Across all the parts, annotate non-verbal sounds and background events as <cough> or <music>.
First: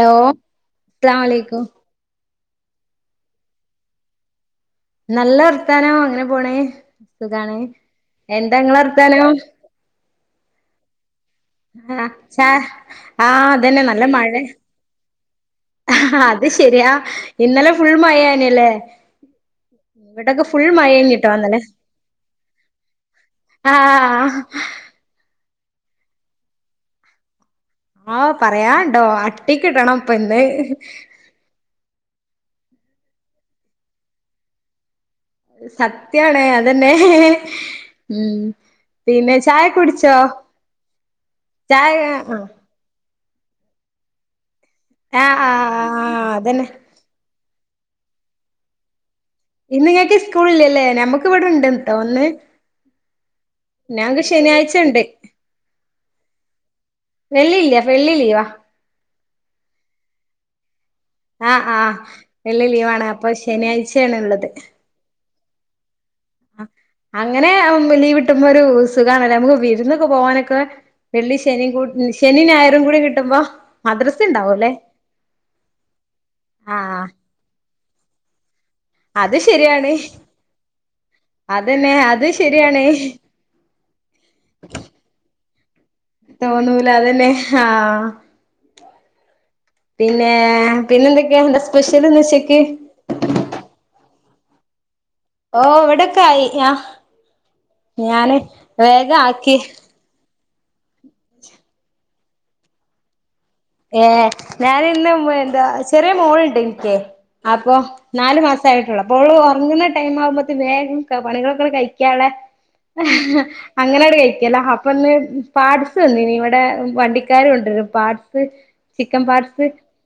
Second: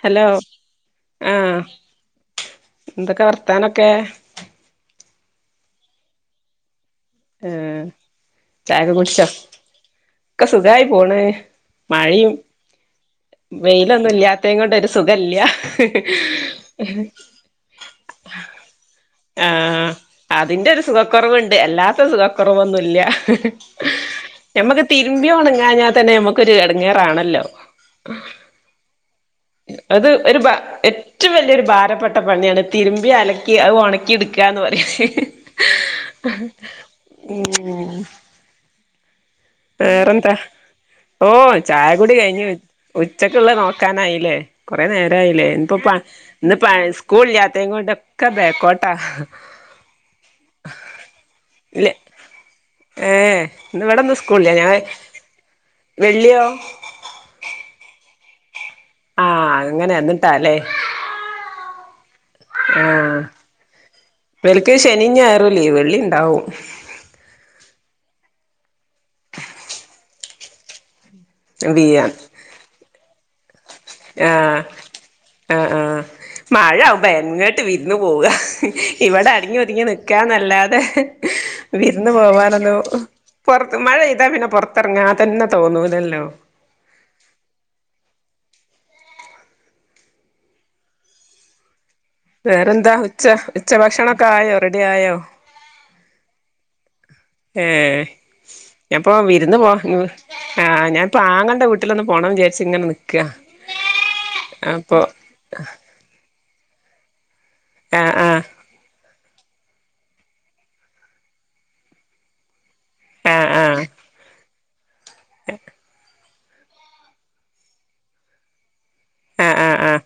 Hello ആ എന്തൊക്കെ വർത്താനൊക്കെ? നല്ല വർത്താനം അങ്ങനെ പോണേ സുഖാണ് ഏഹ് എന്താങ്ങളെ ചായൊക്കെ വർത്താനം കുടിച്ചോ ഒക്കെ സുഖമായി പോണ് ആഹ് മഴയും ചാ ആഹ് അതന്നെ വെയിലൊന്നും ഇല്ലാത്ത കൊണ്ടൊരു സുഖല്യാ അഹാ ഹാ അത് ശെരിയാ ഇന്നലെ ഫുൾ മയാനില്ലേ ആ അതിന്റെ ഒരു സുഖക്കുറവുണ്ട് ഇന്നലെ അല്ലാത്ത സുഖകുറവെന്നു ഇല്ല ഹ് ഹ് ആഹ് ഞമ്മക്ക് തിരുമ്പിയാ ഒണങ്ങാഞ്ഞാൽ തന്നെ നമുക്കൊരു എടങ്ങേറാണല്ലോ ആഹ് പറയാണ്ടോ അട്ടിക്കിട്ടണം അത് ഇപ്പൊ ഒരു ഇന്ന് ബ ഏറ്റവും വലിയൊരു ഭാരപ്പെട്ട പണിയാണ് തിരുമ്പി അലക്കി അത് ഉണക്കി എടുക്കുകന്ന് പറയാ ഹ് ഹ് സത്യാണ് അതന്നെ ഉം ഉം പിന്നെ ചായ കുടിച്ചോ വേറെന്താ ഓഹ് ചായ കൂടി കയിഞ്ഞു ഉച്ചക്ക്ള്ള നോക്കാനായില്ലേ കൊറെ ആഹ് നേരയില്ലേ എന്ത്പ്പാ ആഹ് ഇന്ന് പ അതന്നെ സ്കൂൾ ഇല്ല്യതേകൊണ്ട് ഒക്കെ ബാക്കോട്ട ഇന്ന് ങ്ങക്ക് സ്കൂളല്ലല്ലേ നഞമ്മക്ക് ഇവിടെണ്ട് ഇല്ല തോന്ന് ഏ ഇന്ന് ഞ ഇവിടെന്ന് സ്കൂളില്ല ഞാൻ ശനിയാഴ്ച ഇണ്ട് വെള്ളിയോ വെള്ളില്ല വെള്ളിലീവാ ആഹ് അങ്ങനെ എന്നിട്ടാല്ലേ ആഹ് ആഹ് വെള്ളി ആ ലീവാണ് അപ്പൊ ശനിയാഴ്ചയാണ് ഇള്ളത് ഇവൽക്ക് ശനി ഞായർ ഒരു ലീവ് വെള്ളി ഇണ്ടാവും അങ്ങനെ ലീവ് ഇട്ടുമ്പോ ഒരു സുഖമാല്ല നമുക്ക് വിരുന്നൊക്കെ പോകാനൊക്കെ വെള്ളി ശനി കൂട്, വീയാൻ ശനി ഞായറും കൂടി കിട്ടുംപോ ആഹ് ആഹ് ആഹ് ആഹ് മഴാവുബോ എങ്ങട്ട് വിര്ന്ന് പോവ ഇവിടെ അത് അടിങ്ങി ഒതുങ്ങി ശരിയാണ് നിക്കാന്നല്ലാതെ അതന്നെ വിരുന്ന് അത് പോവാനന്നു ശരിയാണ് പുറത്ത് മഴെയ്താ പിന്നെ പുറത്തിറങ്ങാ തന്നെ തോന്നൂലല്ല തോന്നൂല അതന്നെ ആഹ് പിന്നെ പിന്നെന്തൊക്കെയാ എന്താ സ്പെഷ്യൽ ഒന്ന് ശരി വേറെന്താ ഉച്ച ഉച്ച ഭക്ഷണൊക്കെ ആയോ റെഡി ആയോ ഓ ഇവിടൊക്കെ ആയി ആഹ് ഏ ഞാന് പ്പൊ വേഗം വിരുന്ന് ആക്കി പോവാ ആഹ് ഞാനിപ്പപ്പോ ആങ്ങടെ വീട്ടിലൊന്ന് പോണം വിചാരിച്ചു ഇങ്ങനെ നി ഏഹ ഞാനിന്ന് എന്താ ചെറിയ മോളുണ്ട് എനിക്ക അപ്പൊ ആഹ് നാലു ആഹ് മാസം ആയിട്ടുള്ള ഓള് ഉറങ്ങുന്ന ടൈം ആവുമ്പോേ വേഗം പണികളൊക്കെ കഴിക്കാള്ളെ ആഹ് ആഹ് അങ്ങനെട് കഴിക്കല്ലോ അപ്പൊ ന്ന് പാട് ത് നി ഇവിടെ വണ്ടിക്കാര് കൊണ്ട്വരും പാർട്സ് ചിക്കൻ ആഹ് പാർട്സ് ആഹ് ആഹ്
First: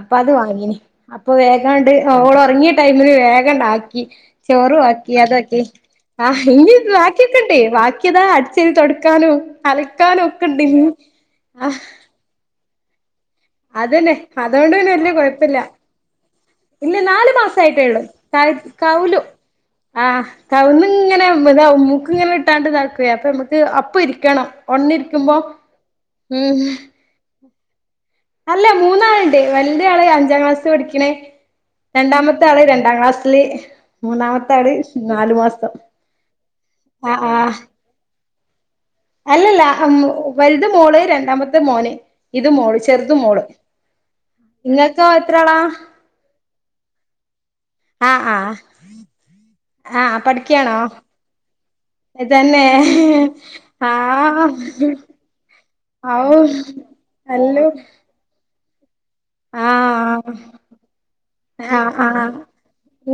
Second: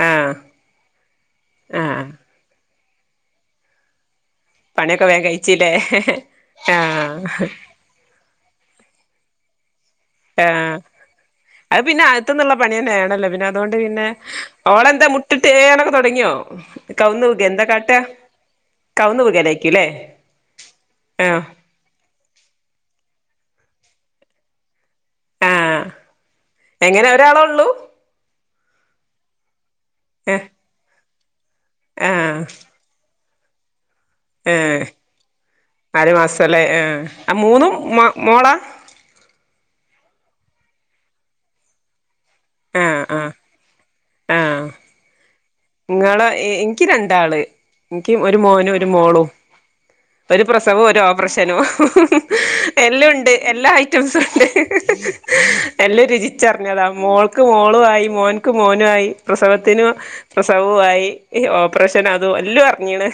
അപ്പൊ അത് ആഹ് വാങ്ങിനി അപ്പൊ വേഗംണ്ട് ആഹ് ഓള ഉറങ്ങിട്ട് ടൈമിന് വേഗം ണ്ടാക്കി ചോറ് പണിയൊക്കെ ആക്കി വേഗം അതാക്കി കഴിച്ചില്ലേ ആഹ് ഇനീ ആഹ് വാക്കിക്ണ്ട് ബാക്കി താ അടിച് വാരി തൊടുക്കാനും അലക്കാനും ഒക്കെ ഇണ്ട്ഇനിം ത് ന്ളള പണിനെ ആണല്ലാ പിന്നെ അതുകൊണ്ട് പിന്നെ അതുകൊണ്ട് പിന്നെ ഓളെന്താ വല്യ മുട്ട്ട്ട് കൊഴപ്പില്ല എയാനൊക്കെ തൊ ടങ്ങിയോ കവ്ന്ന് വികെ എന്താ കാട്ടാ കവുന്ന് കൗലും വികലായിരിക്കുംല്ലേ ആ കൗന്ന്ങ്ങനെ ആഹ് ഇതാവും മൂക്ക് ഇങ്ങനെ ട്ടാണ്ട് ഇതാക്കുവെ അപ്പൊ നമ്മക്ക് അപ്പ ഇരിക്കണം ഒൺന്ന് ര്ക്കുമ്പോ ഉം ഇങ്ങനെ ഒരാള ഒള്ളൂ അല്ല മൂന്നാള്ണ്ട് വൽത് ആള് അഞ്ചാം ഏഹ് ക്ലാസ്സ് പഠിക്ക്‌ണേ ആഹ് രണ്ടാമത്തെ ആള് രണ്ടാം ക്ലാസ്ല്ല് ഏ അര മാസലെ ആഹ് അ ആഹ് മൂന്നും മ മോള അല്ലല്ല വൽത് മോള് രണ്ടാമത്തെ മോന് ഇത് മോള് ആഹ് ചെർത് ആഹ് മോള് ഇങ്ങക്കോ എത്രാളാ ഇങ്ങളെ ഇൻക്കി രണ്ടാള് ഇൻക്കി ഒരു മോനും ഒരു മോളും ആ പഠിക്യാ പ്രസവു ഒരു ഓപ്പർഷനും എല്ലുണ്ട് എല്ലാ ഐറ്റംസും ഉണ്ട് എല്ലും രുചിച്ചർഞ്ഞതാ മോൾക്ക് മോളു ആയി മോൻക്ക് മോനു ആയി പ്രസവത്തിനു പ്രസവു ആയി ഓപ്പർഷന് അതും എല്ലും അർഞീണ്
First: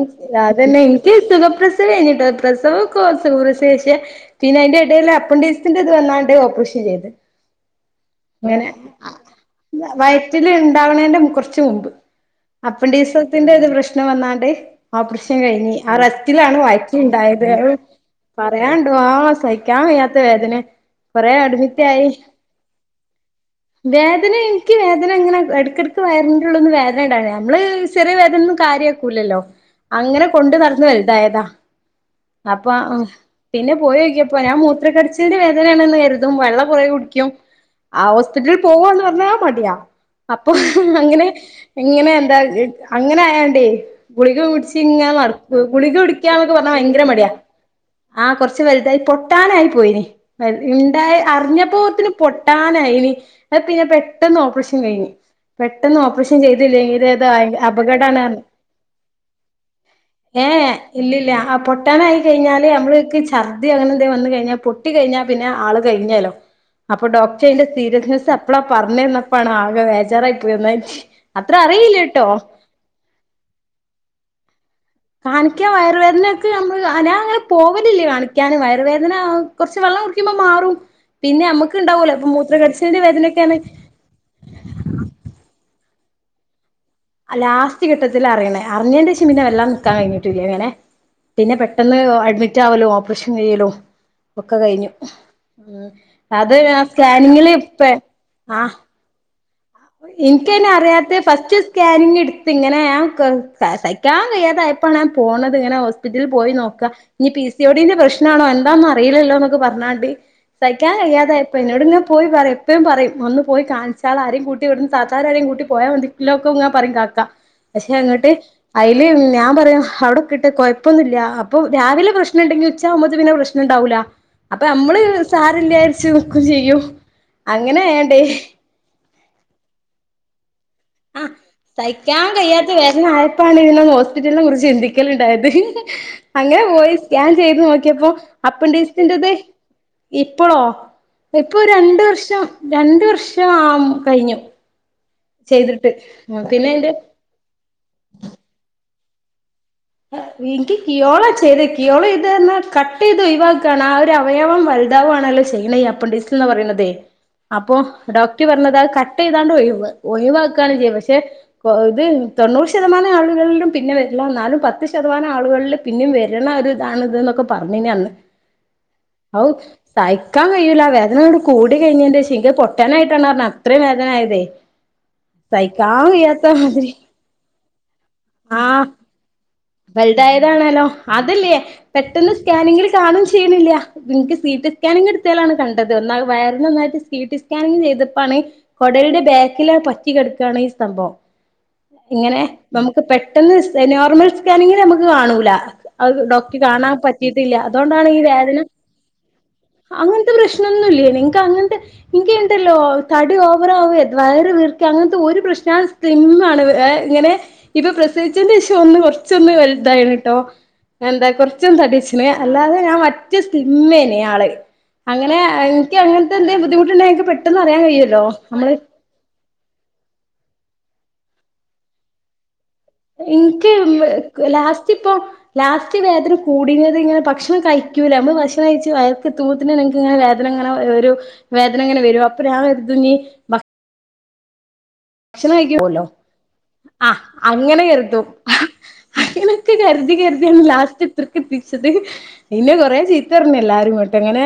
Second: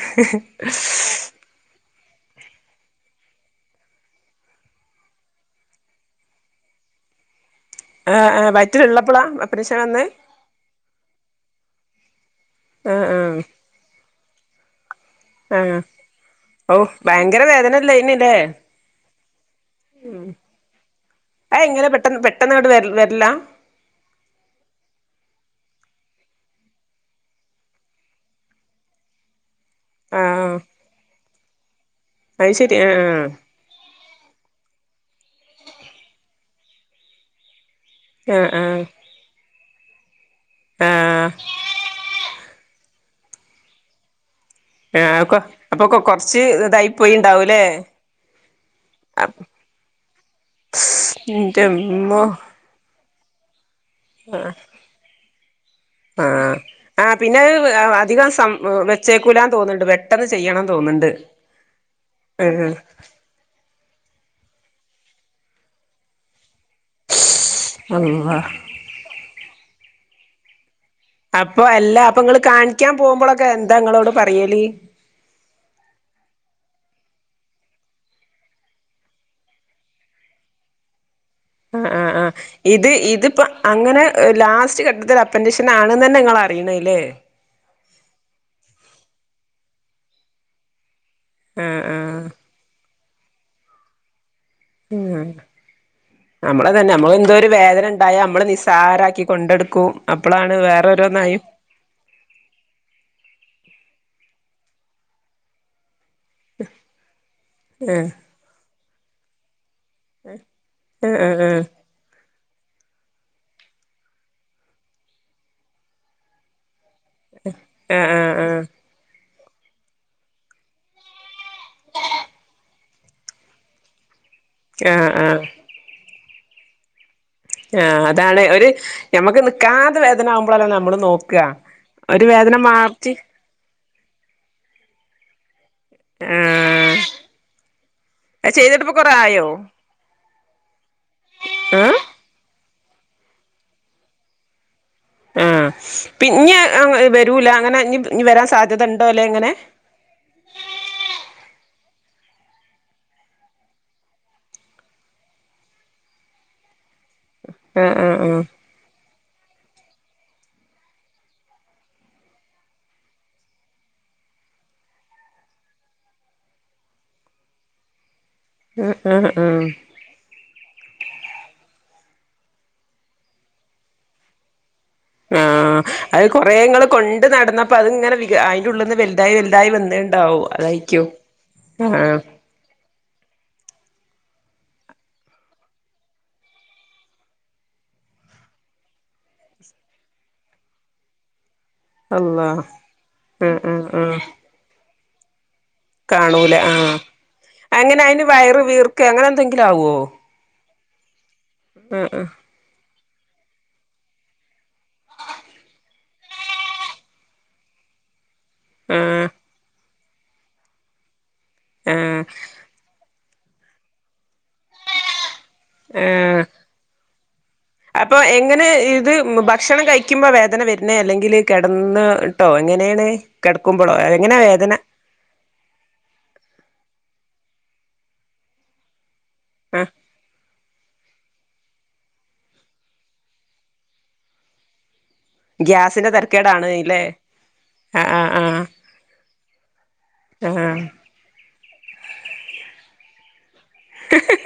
യിഞ്ഞിട്ടോ പ്രസവ ഒക്ക <unintelligible> പിന്നെ അയിന്റെടെല് അപ്പണ്ടഡീസ്റ്റ്ന്റത് വന്നാണ്ട് ഓപ്പർഷൻ ചെയ്ത് ആഹ് ആഹ് അങ്ങനെ വയറ്റിലുള്ളപ്പളാ ഓപ്പറേഷൻ വന്നേ വയറ്റില് ണെൻ്റ കൊർച്ച് മുമ്പ് ആഹ് അപ്പൻ്റിസത്തിൻ്റെ പ്രശ്നം വന്നാണ്ട് ഓപ്പ്രഷ് കഴിഞ്ഞ് ആഹ് ആഹ് ആ റസ്‌റ്റിലാണ് ഓ ഭയങ്കര വയ്റ്റിണ്ടായത് വേദനല്ലേനില്ലേ പറയാണ്ടോ ആ സയിക്കാ ക്കാം വയ്യാത്ത വേദനെ അഹ് എങ്ങനെ പെട്ട പെട്ടെന്നാണ്ട് വര് വര്ലാ വേദന ഇൻക്ക് വേദന അങ്ങനെ എട ക്കടക്ക് വയറിൻ്റുള്ള്ന്ന് വേദന ഇണ്ടാവലുണ്ട് നമ്മള് ചെറിയ വേദനന്നും കാര്യാക്കൂല ല്ലോ അങ്ങനെ ആഹ് കൊണ്ട് നടന്ന് വൽതായതാ അത് അപ്പൊ ശരി ആഹ് പിന്നെ പോയോക്കിയപ്പോ ഞാൻ മൂത്രക്കട്ച്ചിൽന്റെ വേദനെണെന്ന് കര്തും വെള്ളം പോയി കുടിക്കും ആ ആഹ് ഹോസ്പിറ്റൽ ആഹ് പോവോന്ന് പർഞ്ഞാൽ മടിയാ അപ്പൊ അങ്ങനെ ഇങ്ങനെ എന്താ അങ്ങനെ ആയാണ്ടേ ഗുളിക കുടിച്ച് ആഹ് ചിങ്ങനെ ആഹ് നട്ക്കു അപ്പൊ ഗുളിക കൊറച്ച് കുടിക്ക്യന്നൊക്കെ പർഞ്ഞാ ഇതായി ഭയങ്കര മടിയാ പോയിണ്ടാവൂലേ ആ കൊർച്ച് വൽതായി പൊട്ടാനായി പോയിനി ഇണ്ടായി അർഞ്ഞപ്പോത്തിന് ന്റെമ്മോ പൊട്ട നായിനി അഹ് പിന്നെ പെട്ടെന്ന് ഓപ്പർഷൻ കഴിഞ് പെട്ടെന്ന് ഓപ്പർഷൻ ആഹ് ചെയ്തില്ലെങ്കില് ആഹ് അത് പിന്നെ അധികം അപകടാണാർഞ്ഞ് സം വെച്ചേക്കൂലാന്ന് തോന്നുന്നുണ്ട് പെട്ടെന്ന് ഏ ചെയ്യണം ഏ തോന്നുന്നുണ്ട് ഇല്ലല്ല ആ പൊട്ടാനായി കഴിഞ്ഞാല് ആഹ് നമ്മള്ക്ക് ഛർദ്ദി അങ്ങനെന്തേ വന്ന് കഴിഞ്ഞാ പൊട്ടി കഴിഞ്ഞാ പിന്നെ ആള് കഴിഞ്ഞെ ലോ അപ്പൊ ഡോക്ട് അയിന്റെ സീരിയസ്നെസ് അള്ളാ അപ്പളാ പർഞ്ഞന്നപ്പാണ് ആകെ വേചാറായി പോയി അത്ര അപ്പൊ അറിയില്ല അല്ല അപ്പൊ ട്ടോ ഇങ്ങള് കാണിക്ക്യാൻ പോവുമ്പളൊക്കെ എന്താ ങ്ങളോട് പറയല് കാണിക്ക്യാൻ വയറുവേദനക്ക്‌ അമ്മള് അ നാ അങ്ങനെ പോവലില്ല കാണിക്ക്യാന് വയറ് വേദനാ കൊർച്ച് വെള്ളം കുടിക്ക്മ്പോ മാറും പിന്നെ ആഹ് അമ്മക്ക്ണ്ടാവൊ ആഹ് ലോ ആഹ് ഇത് മൂത്രകട്ചിലിന്റെ ഇതിപ്പോ വേദനയോക്കെണ അങ്ങനെ ലാസ്റ്റ് ഘട്ടത്തിലാ അപ്പൻഡീഷൻ ആണ് ന്നന്നെ ഇങ്ങള് അറിണ ലെ ആ ലാസ്റ്റ് ഘട്ടത്തിലാ അറീണേ അർഞ്ഞെന്റെശം പിന്നെ വല്ലാതെ നിക്കാൻ കഴിഞ്ഞിട്ടില്ല ങ്ങനെ പിന്നെ ആഹ് പെട്ടെന്ന് ആഹ് അഡ്മിറ്റ് ആവലും ഓപ്പർഷൻ കയ്യലും ഒക്കെ കഴിഞ്ഞു ഉം അത് നമ്മളെ ഞാൻ തന്നെ നമ്മള് എന്തോ ഒരു സ്കാനിങ്ങില് വേദന പെ ഉണ്ടായ നമ്മള് ആഹ് നിസ്സാരാക്കി കൊണ്ടെടുക്കും അപ്പളാണ് ഇനിക്കയ്ന് അറിയാത്തെ വേറെരോന്നായി ഫസ്റ്റ് സ്കാനിങ് ഇട്ത്ത് ഇങ്ങനെ ഞാൻ സ സഹിക്കാൻ കയ്യാതായപ്പോണ് ഞാൻ പോണത് ഇങ്ങനെ ഹോസ് പിറ്റൽ പോയി നോക്കാ ഇഞ് പി സി ഓ ടി ന്റെ ആഹ് പ്രശ്ന ആണോ എന്താന്നൊറില ല്ലോന്നൊക്കെ പർഞ്ഞാണ്ട് സഹിക്കാൻ ആഹ് ആഹ് കയ്യാതായപ്പൊ എന്നോട് ഇങ്ങനെ പോയി പറിം ഇപ്പി പറിം ഒന്ന് പോയി കാൺച്ചാള ആരേം കൂ ഇവ്ട്ന്ന് താത്താരാരേം കൂട്ടി പോയാ മതിലൊക്കെ ഇങ്ങ പറിം കാക്കാ പക്ഷെ ആഹ് അങ്ങട്ട് ആഹ് ആഹ് അയില് ഞാൻ പറയും അവിടെക്കെട്ട കൊഴപ്പൊന്നുല്ല അപ്പൊ രാവിലെ പ്രശ്നണ്ടെങ്കി ഉച്ചാവുമ്പോത്തിന് പിന്നെ പ്രശ് ണ്ടാവൂല അപ്പ അമ്മള് ആഹ് ആഹ് സാരല്ലര്ച്ചു നിക്കും ചെയ്യും ആ അങ്ങനെയാണ്ടേ അതാണ് ഒരു ഞമ്മക്ക് നിക്കാതെ വേദന ആവുമ്പളാ നമ്മളും ആഹ് നോക്കാ ഒരു വേദന മാറ്റി ഇപ്പ അലയന്ന ഹോസ്പിറ്റലിനെ കുറിച്ച് ചിന്തിക്കല്ണ്ടായത്? അങ്ങനെ ആഹ് പോയി സ്കാൻ ചെയ്ത് നോക്കിയപ്പോ അത് ചെയ്തിട്ടിപ്പോ കൊറേ അപ്പൻ്റിസിൻ്റെത് ആയോ ഇപ്പോളോ ഇപ്പൊ ആഹ് രണ്ട് വർഷം രണ്ട് വർഷം ആ കഴിഞ്ഞു ചെയ്തിട്ട് ആ പിന്നെ അയിന്റെ വരുൂല അങ്ങനെ ഇനി ഇനി വരാൻ സാധ്യതണ്ടോല്ലെങ്ങനെ എനിക്ക് കിയോള ചെയ്ത കിയോള ചെയ്താന്ന് പറഞ്ഞ കട്ട് ചെയ്ത് ഒഴിവാകാണ് ആ ഒരു അവയവം വലുതാവുവാണല്ലോ ചെയ്യണത് അപ്പൻ്റിക്സ്ന്ന് പറീണതെ അപ്പോ ആഹ് ആഹ് ആഹ് ഡോക്ടറ് പറഞ്ഞതാ അത് കട്ട് കട്ട് ചെതാണ്ട് ഒഴിവ് ഒഴിവാക്കാണ് ചെയ്യും പക്ഷെ ഇത് തൊണ്ണൂറ് ശതമാനം ആളുകളിലും പിന്നെ വരില്ല എന്നാലും പത്ത് പത്ത് ശതമാനം ആളുകളിൽ പിന്നെയും വരണ ഒരു ഇതാണ് ഇത് എന്നൊക്കെ പറഞ്ഞെ അന്ന് ആഹ് ആഹ് ഹൗ ആഹ് സഹിക്കാ കഴിൂല വേദനോട് കൂടി കഴിഞ്ഞന്റെ <unintelligible> പൊട്ടനായിട്ടാണ് റഞ്ഞ അത്രയും വേദന ആയതേ ആഹ് അത് സഹിക്കാവയത്താ കൊറേ ഇങ്ങള് മാതിരി കൊണ്ട് നടന്നപ്പോ അതിങ്ങനെ വിക അയിന്റെ ആഹ് ഉള്ളിന്ന് വലുതായി വലുതായി വന്ന് വലുതായതാണല്ലോ അതല്ലേ ആഹ് പെട്ടന്ന് സ്കാനിങ്ങിൽ കാണും ചെയ്യണില്ല നിക്ക് സി ടി സ്കാനിങ് എടുത്തേലാണ് കണ്ടത് ഒന്നാ വയറി നന്നായിട്ട് സി ടി സ്കാനിങ് ചെയ്തപ്പാണ് കൊടലിന്റെ ബാക്കിൽ പറ്റി കിടക്കുകയാണ് ഈ സംഭവം ഇങ്ങനെ അള്ളാ നമുക്ക് പെട്ടെന്ന് ആഹ് ആഹ് ആഹ് നോർമൽ സ്കാനിങ്ങിന് നമുക്ക് കാണൂല അത് കാണൂല ഡോക്ടി കാണാൻ ആഹ് പറ്റീട്ടില്ല അങ്ങനെ അതുകൊണ്ടാണ് ഈ അയിന് വേദന വയറ് വീർക്കെ അങ്ങനെ എന്തെങ്കിലും ആവോ അങ്ങനെ പ്രശ്നന്നും ഇല്ലേ നിക്ക് അങ്ങനത്തെ ആഹ് നിങ്ക് ല്ലല്ലോ തടി ഓവറാവെ വയർ വീർക്കെ അങ്ങനത്തെ ഒരു പ്രശ്നം ഞാൻ സ്ലിം ആണ് ഇവ വെ ഇങ്ങനെ ഇപ്പൊ പ്രസവിച്ചന്റെ ശേഷം ഒന്ന് ആഹ് കുറ ആഹ് ദയാണ് ട്ടോ എന്താ കുറച്ചും ആഹ് തടിച്ചന് അല്ലാതെ ഞാൻ മ മറ്റ സ്ലിംമ്മേനെയാള് അങ്ങനെ എനിക്ക് അങ്ങനത്തെ ആഹ് എന്തെങ്കും ബുദ്ധിമുട്ടുണ്ടെങ്ക എനിക്ക് പെട്ടെന്ന് അറിയാൻ അപ്പൊ കഴിയല്ലോ എങ്ങനെ നമ്മള് ഇത് ഭക്ഷണം കഴി ക്കുമ്പോ വേദന വരുന്ന അല്ലെങ്കിൽ കിടന്നിട്ടോ എങ്ങനെയാണ് ഇൻക്ക് കിടക്കുമ്പോഴോ എങ്ങനാ വേദന ലാസ്റ്റ് ഇപ്പൊ ലാസ്റ്റ് വേദന കൂടിയത് ഇങ്ങനെ ഭക്ഷണം കഴിക്കൂല്ല നമ്മള് ഭക്ഷണം കഴിച്ച് വയ തൂത്തിന ആഹ് നിക്ക്‌ങ്ങനെ വേദനങ്ങനെ ഒരു വേദനങ്ങനെ വരും അപ്പോ ഞാൻ കരുതു നി ഭ ഭക്ഷണം കഴിക്കും പോലോ ഗ്യാസിന്റെ തരക്കേടാണ് ഇല്ലേ ആ അങ്ങനെ ആഹ് കരുതും ആഹ് ആഹ് അങ്ങനക്കെ കരുതി കരുതിയാണ് ആഹ് ലാസ്റ്റ് ഇത്രക്ക് എത്തിച്ചത് ഇന്നെ കൊറെ ചീത്ത പറഞ്ഞ് എല്ലാവാരുഇട്ട് അങ്ങനെ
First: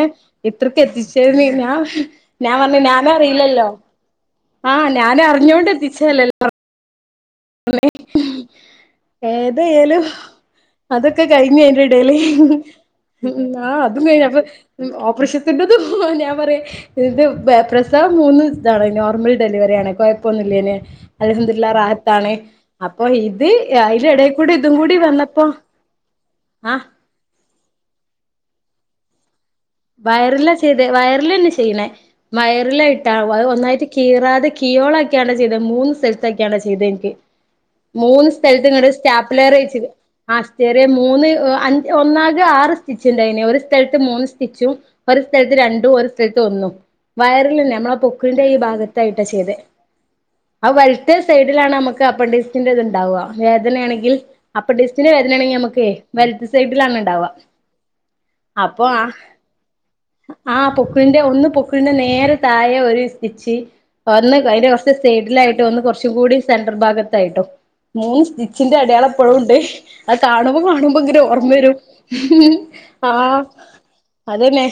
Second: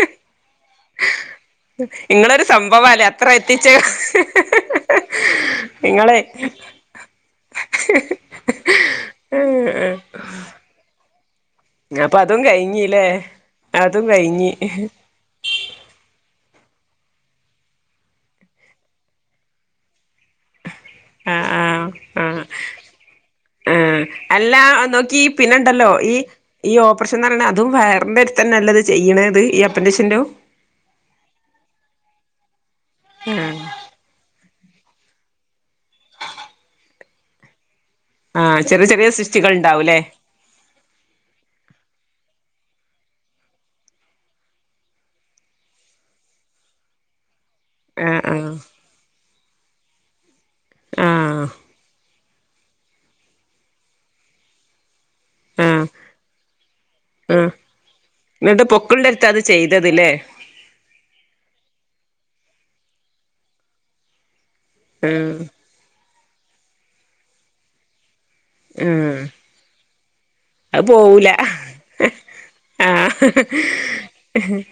ഇത്രക്ക് എത്തിച്ചതിന് ഞാ ആ ഇങ്ങളൊരു ഞാൻ പറഞ്ഞ സംഭവല്ലേ ഞാന അത്ര അറിയില്ലല്ലോ എത്തിച്ചേ ആഹ് ഞാന അറിഞ്ഞോണ്ട് നിങ്ങളെ എത്തിച്ചല്ലല്ലോ അമ്മേ ഏതായാലും അതൊക്കെ കഴിഞ്ഞ അതിന്റെടേല് അപ്പൊ അതും കഴിഞ്ഞില്ലേ ങാ അതും കഴിഞ്ഞ് അപ്പൊ ഓപ്പറേഷൻ <unintelligible> ഞാൻ പറയ് ഇത് പ്രസവം മൂന്ന് ഇതാണ് നോർമൽ ഡെലിവറിയാണ് കൊയപ്പൊന്നില്ലേന് അൽഹംദുലില്ലാഹ് റാഹത് ആ ആ എടേ കൂടെ അല്ല ഇതും കൂടി നോക്കി വന്നപ്പോ പിന്നെണ്ടല്ലോ ഈ ആ ഈ ഓ പ്പറേഷൻന്ന് പറണ അതും വയറിന്റെ അടുത്തന്നല്ലത് ചെയ്യണത് അപ്പൻഡിക്സിന്റെോ വയറിലാ ചെയ്ത് വയറിലന്നെ ചെയ്യണേ വയറിലാ ഇട്ടാവ ആഹ് ഒന്നായിട്ട് കീറാതെ കിയോളാക്കിയാണ്ടാ ചെയ്തത് മൂന്ന് സ്ഥലത്തൊക്കെയാണ്ടാ ചെയ്തെ എനിക്ക് മൂന്ന് ആഹ് സ്ഥലത്ത് ഇങ്ങോട്ട് ചെറിയ ചെറിയ സ്റ്റാപ്ലർ സിസ്റ്റുകൾ വച്ചത് ഉണ്ടാവൂല്ലേ ആ ചെറിയ മൂന്ന് അ ഒന്നാകെ ആറ് സ്റ്റിച്ച് ഉണ്ടായിന് ഒരു സ്ഥലത്ത് മൂന്ന് റ്റിച്ചും ഒരു സ്ഥലത്ത് രണ്ടും ഒരു സ്ഥലത്ത് ഒന്നും വയറൽന്നെ നമ്മള ആഹ് പൊക്കിളിന്റെ ആഹ് ഈ ഭാഗത്തായിട്ട് ട്ട ചെയ്തെ ആ വലത്തെ ആഹ് സൈഡിലാണ് നമുക്ക് അപ്പന്റിസിന്റെ ഇത്ണ്ടാവുക വേദനയാണെങ്കിൽ അപ്പന്റിസിന്റെ വേദന ആണെങ്കി ആഹ് നമുക്കെ വലത്ത് സൈഡിലാണ് ഉണ്ടാവുക ആഹ് എന്നിട്ട് അപ്പൊ ആ പൊക്കിൾന്റടുത്ത അത് ചെയ്തതില്ലേ ആഹ് പൊക്കിളിന്റെ ഒന്ന് പൊ‌ക്കിളിന്റെ നേരെ താഴെ ഒരു സ്റ്റിച്ച് ഒന്ന് അതിന്റെ കൊറ ച്ചു ആഹ് സൈഡിലായിട്ടോ ഒന്ന് കുറച്ചും കൂടി സെൻഡ്രൽ ഭാഗത്തായിട്ടോ മൂന്ന് സ്റ്റി ച്ചിന്റെ അടയാളം ആഹ് ഇപ്പഴുണ്ട് അത് കാണുമ്പൊ അത് കാണുമ്പൊ ഇങ്ങനെ പോവൂല ഓർമ്മ വരും ആഹ് അതന്നെ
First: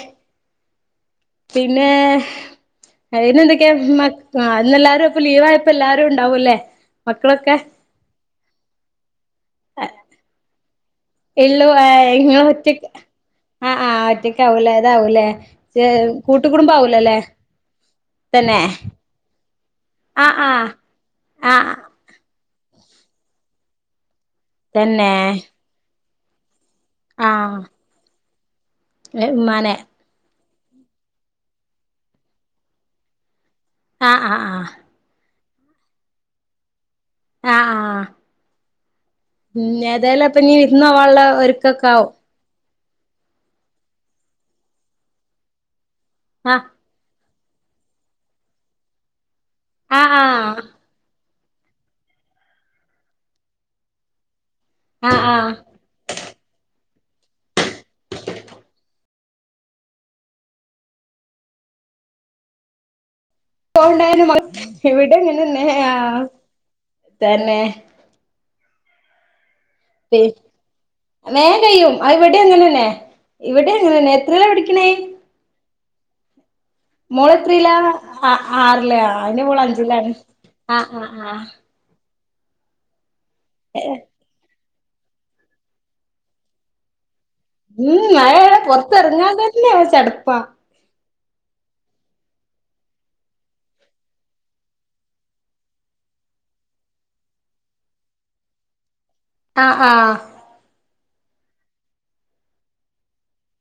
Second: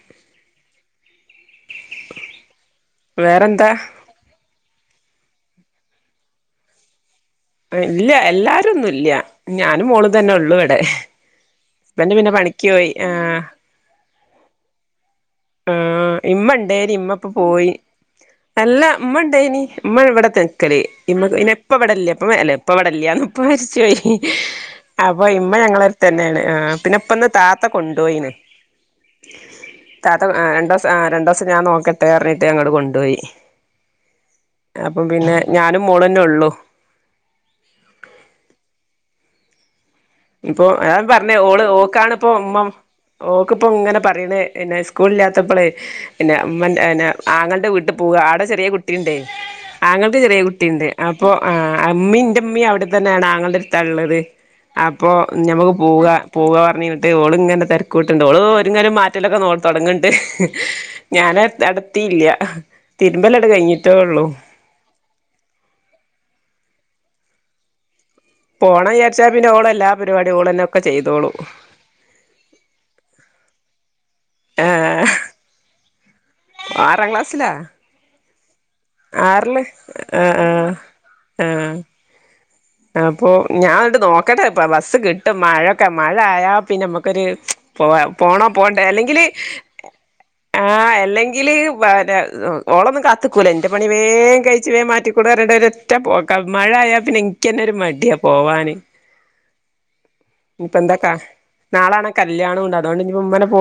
പിന്നേ വേറെന്താ അയ്നെന്തൊക്കെയാ മ ആഹ് ഇന്ന് എല്ലാരു അപ്പ ലീവായപ്പ എല്ലാരു ഉണ്ടാവൂല്ലേ മക്കളൊക്കെ ഇല്ല എല്ലാരൊന്നും ഇല്ല ഞാനും മോളും തന്നെ ഒള്ളു ഇവടെ <unintelligible> ഇങ്ങള് ഒറ്റക്ക് ആഹ് ആഹ് ഒറ്റയ്ക്കാവൂല്ലേ ഇതാവൂല്ലേ ആഹ് കൂട്ടു ഇമ്മ ഇണ്ടേനി കുടുംബാവൂലല്ലേ തന്നേ ഉമ്മണ്ടയ്നി ഉമ്മ ഇവിടെ തെക്കല് ഇവി ഇനി എപ്പ ആഹ് ഇവിടെല്ലേ ഇപ്പ മേലേ ഇപ്പ ഇവിടില്ല്യാന്ന് ഇപ്പ മരിച്ചു പോയി തന്നെ അപ്പൊ ഇമ്മ ഞങ്ങളടുത്തന്നേണ് ആഹ് പിന്നെപ്പിന്ന താത്ത കൊണ്ടോയിണ് എഹ് ഉമ്മാനെ താത്ത അഹ് രണ്ടോസം അഹ് രണ്ടോസം ഞാൻ നോക്കട്ടേ പറഞ്ഞിട്ട് അങ്ങട് കൊണ്ടുപോയി ആഹ് ആഹ് ആഹ് അപ്പം പിന്നെ ഞാനും മോളന്നെ ഒള്ളൂ ഞ ആഹ് ആഹ് ഉം ഏതായാലും അപ്പൊ ഇനി വിരുന്ന് പോവാള്ള ഒരുക്കൊക്ക ആവും ഇപ്പൊ ഉമ്മം ഓക്ക് ഇപ്പോ ഇങ്ങനെ പറയണെ പിന്നെ സ്കൂള് ഇല്ലാത്തപ്പളേ പിന്നെ ആഹ് ഉമ്മന്റെ <unintelligible> ആങ്ങൾടെ വീട്ട് പോവ ആടെ ചെറിയ കുട്ടീണ്ടേ ആഹ് ആങ്ങൾക്ക് ചെറിയ ആഹ് കുട്ടീണ്ട് അ പ്പൊ ആ ഉമ്മീ ഇന്റുമ്മിം അവിടെ തന്നെയാണ് ആങ്ങൾടടുത്താ ഇള്ളത് അപ്പോ ആഹ് ആഹ് ഞമുക്ക് പോവ പൂവാ പറഞ്ഞ് കഴിഞ്ഞിട്ട് ഓള് ഇങ്ങനെ തെരക്കൂട്ട്ണ്ട് ഓള് ഒരുങ്ങാലും മാറ്റലൊക്കെ നോ തൊടങ്ങിണ്ട് ഞാനട് അടത്തിയില്ല തിരുമ്പലട് കയിഞ്ഞ് <unintelligible> ഇവിടെങ്ങനെന്നെ ആഹ് തന്നേ പോണം വിചാരിച്ചാ പിന്നെ ഓള് എല്ലാ പരിപാടിം ഓളന്നെ ഒക്കെ ചെയ്തോളും ആഹ് ഇവിടേം അങ്ങനന്നെ ഇവിടെ അങ്ങനെന്നെ എത്രേലാ പടിക്കണേ ആഹ് ആറാം ക്ലാസ്സിലാ അഹ് ആറില് ഇനി ഇവള് ആറില് അഞ്ചിലാണ് ആഹ് ആഹ് ആഹ് അപ്പൊ ആഹ് ഞാനട്ട് നോക്കട്ടെ ഇപ്പ ബസ്സ് കിട്ടും മഴൊക്കെ മഴ ആയാ പിന്നെ നമ്മുക്കൊരു പോവാ ഉം പോണോ അയാളെ പോണ്ടേ അല്ലെങ്കില് പൊറത്തെറങ്ങാൻ തന്നെ ചടപ്പാ ആഹ് എല്ലെങ്കില് <unintelligible> ഓളൊന്നും കാത്ത്ക്കൂല എൻ്റെ പണി വേഗം കഴിച്ച് വേഗം മാറ്റിക്കൊട് <unintelligible> ഒറ്റ പോക്കാ മഴ ആയാ പിന്നെ ഇൻക്കന്നെ ഒരു മടിയാ പോവാന് ആഹ് ആഹ് ഇപ്പൊ എന്താക്കാ നാളാണെ കല്യാണം ഉണ്ട് അതുകൊണ്ട് ഇനിപ്പ ഉമ്മനെ പൊ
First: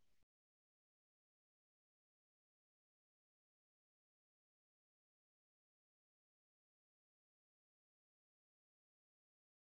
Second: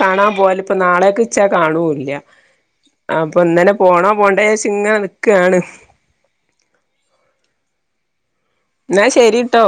കാണാൻ പോവാല് ഇപ്പം നാളേ‌ക്കിച്ചാ കാണൂ ഇല്ല അപ്പൊ ഇന്നന്നെ പോണോ പോണ്ടേച്ചിങ്ങനെ നിക്കാണ് എന്നാ ശെരീട്ടോ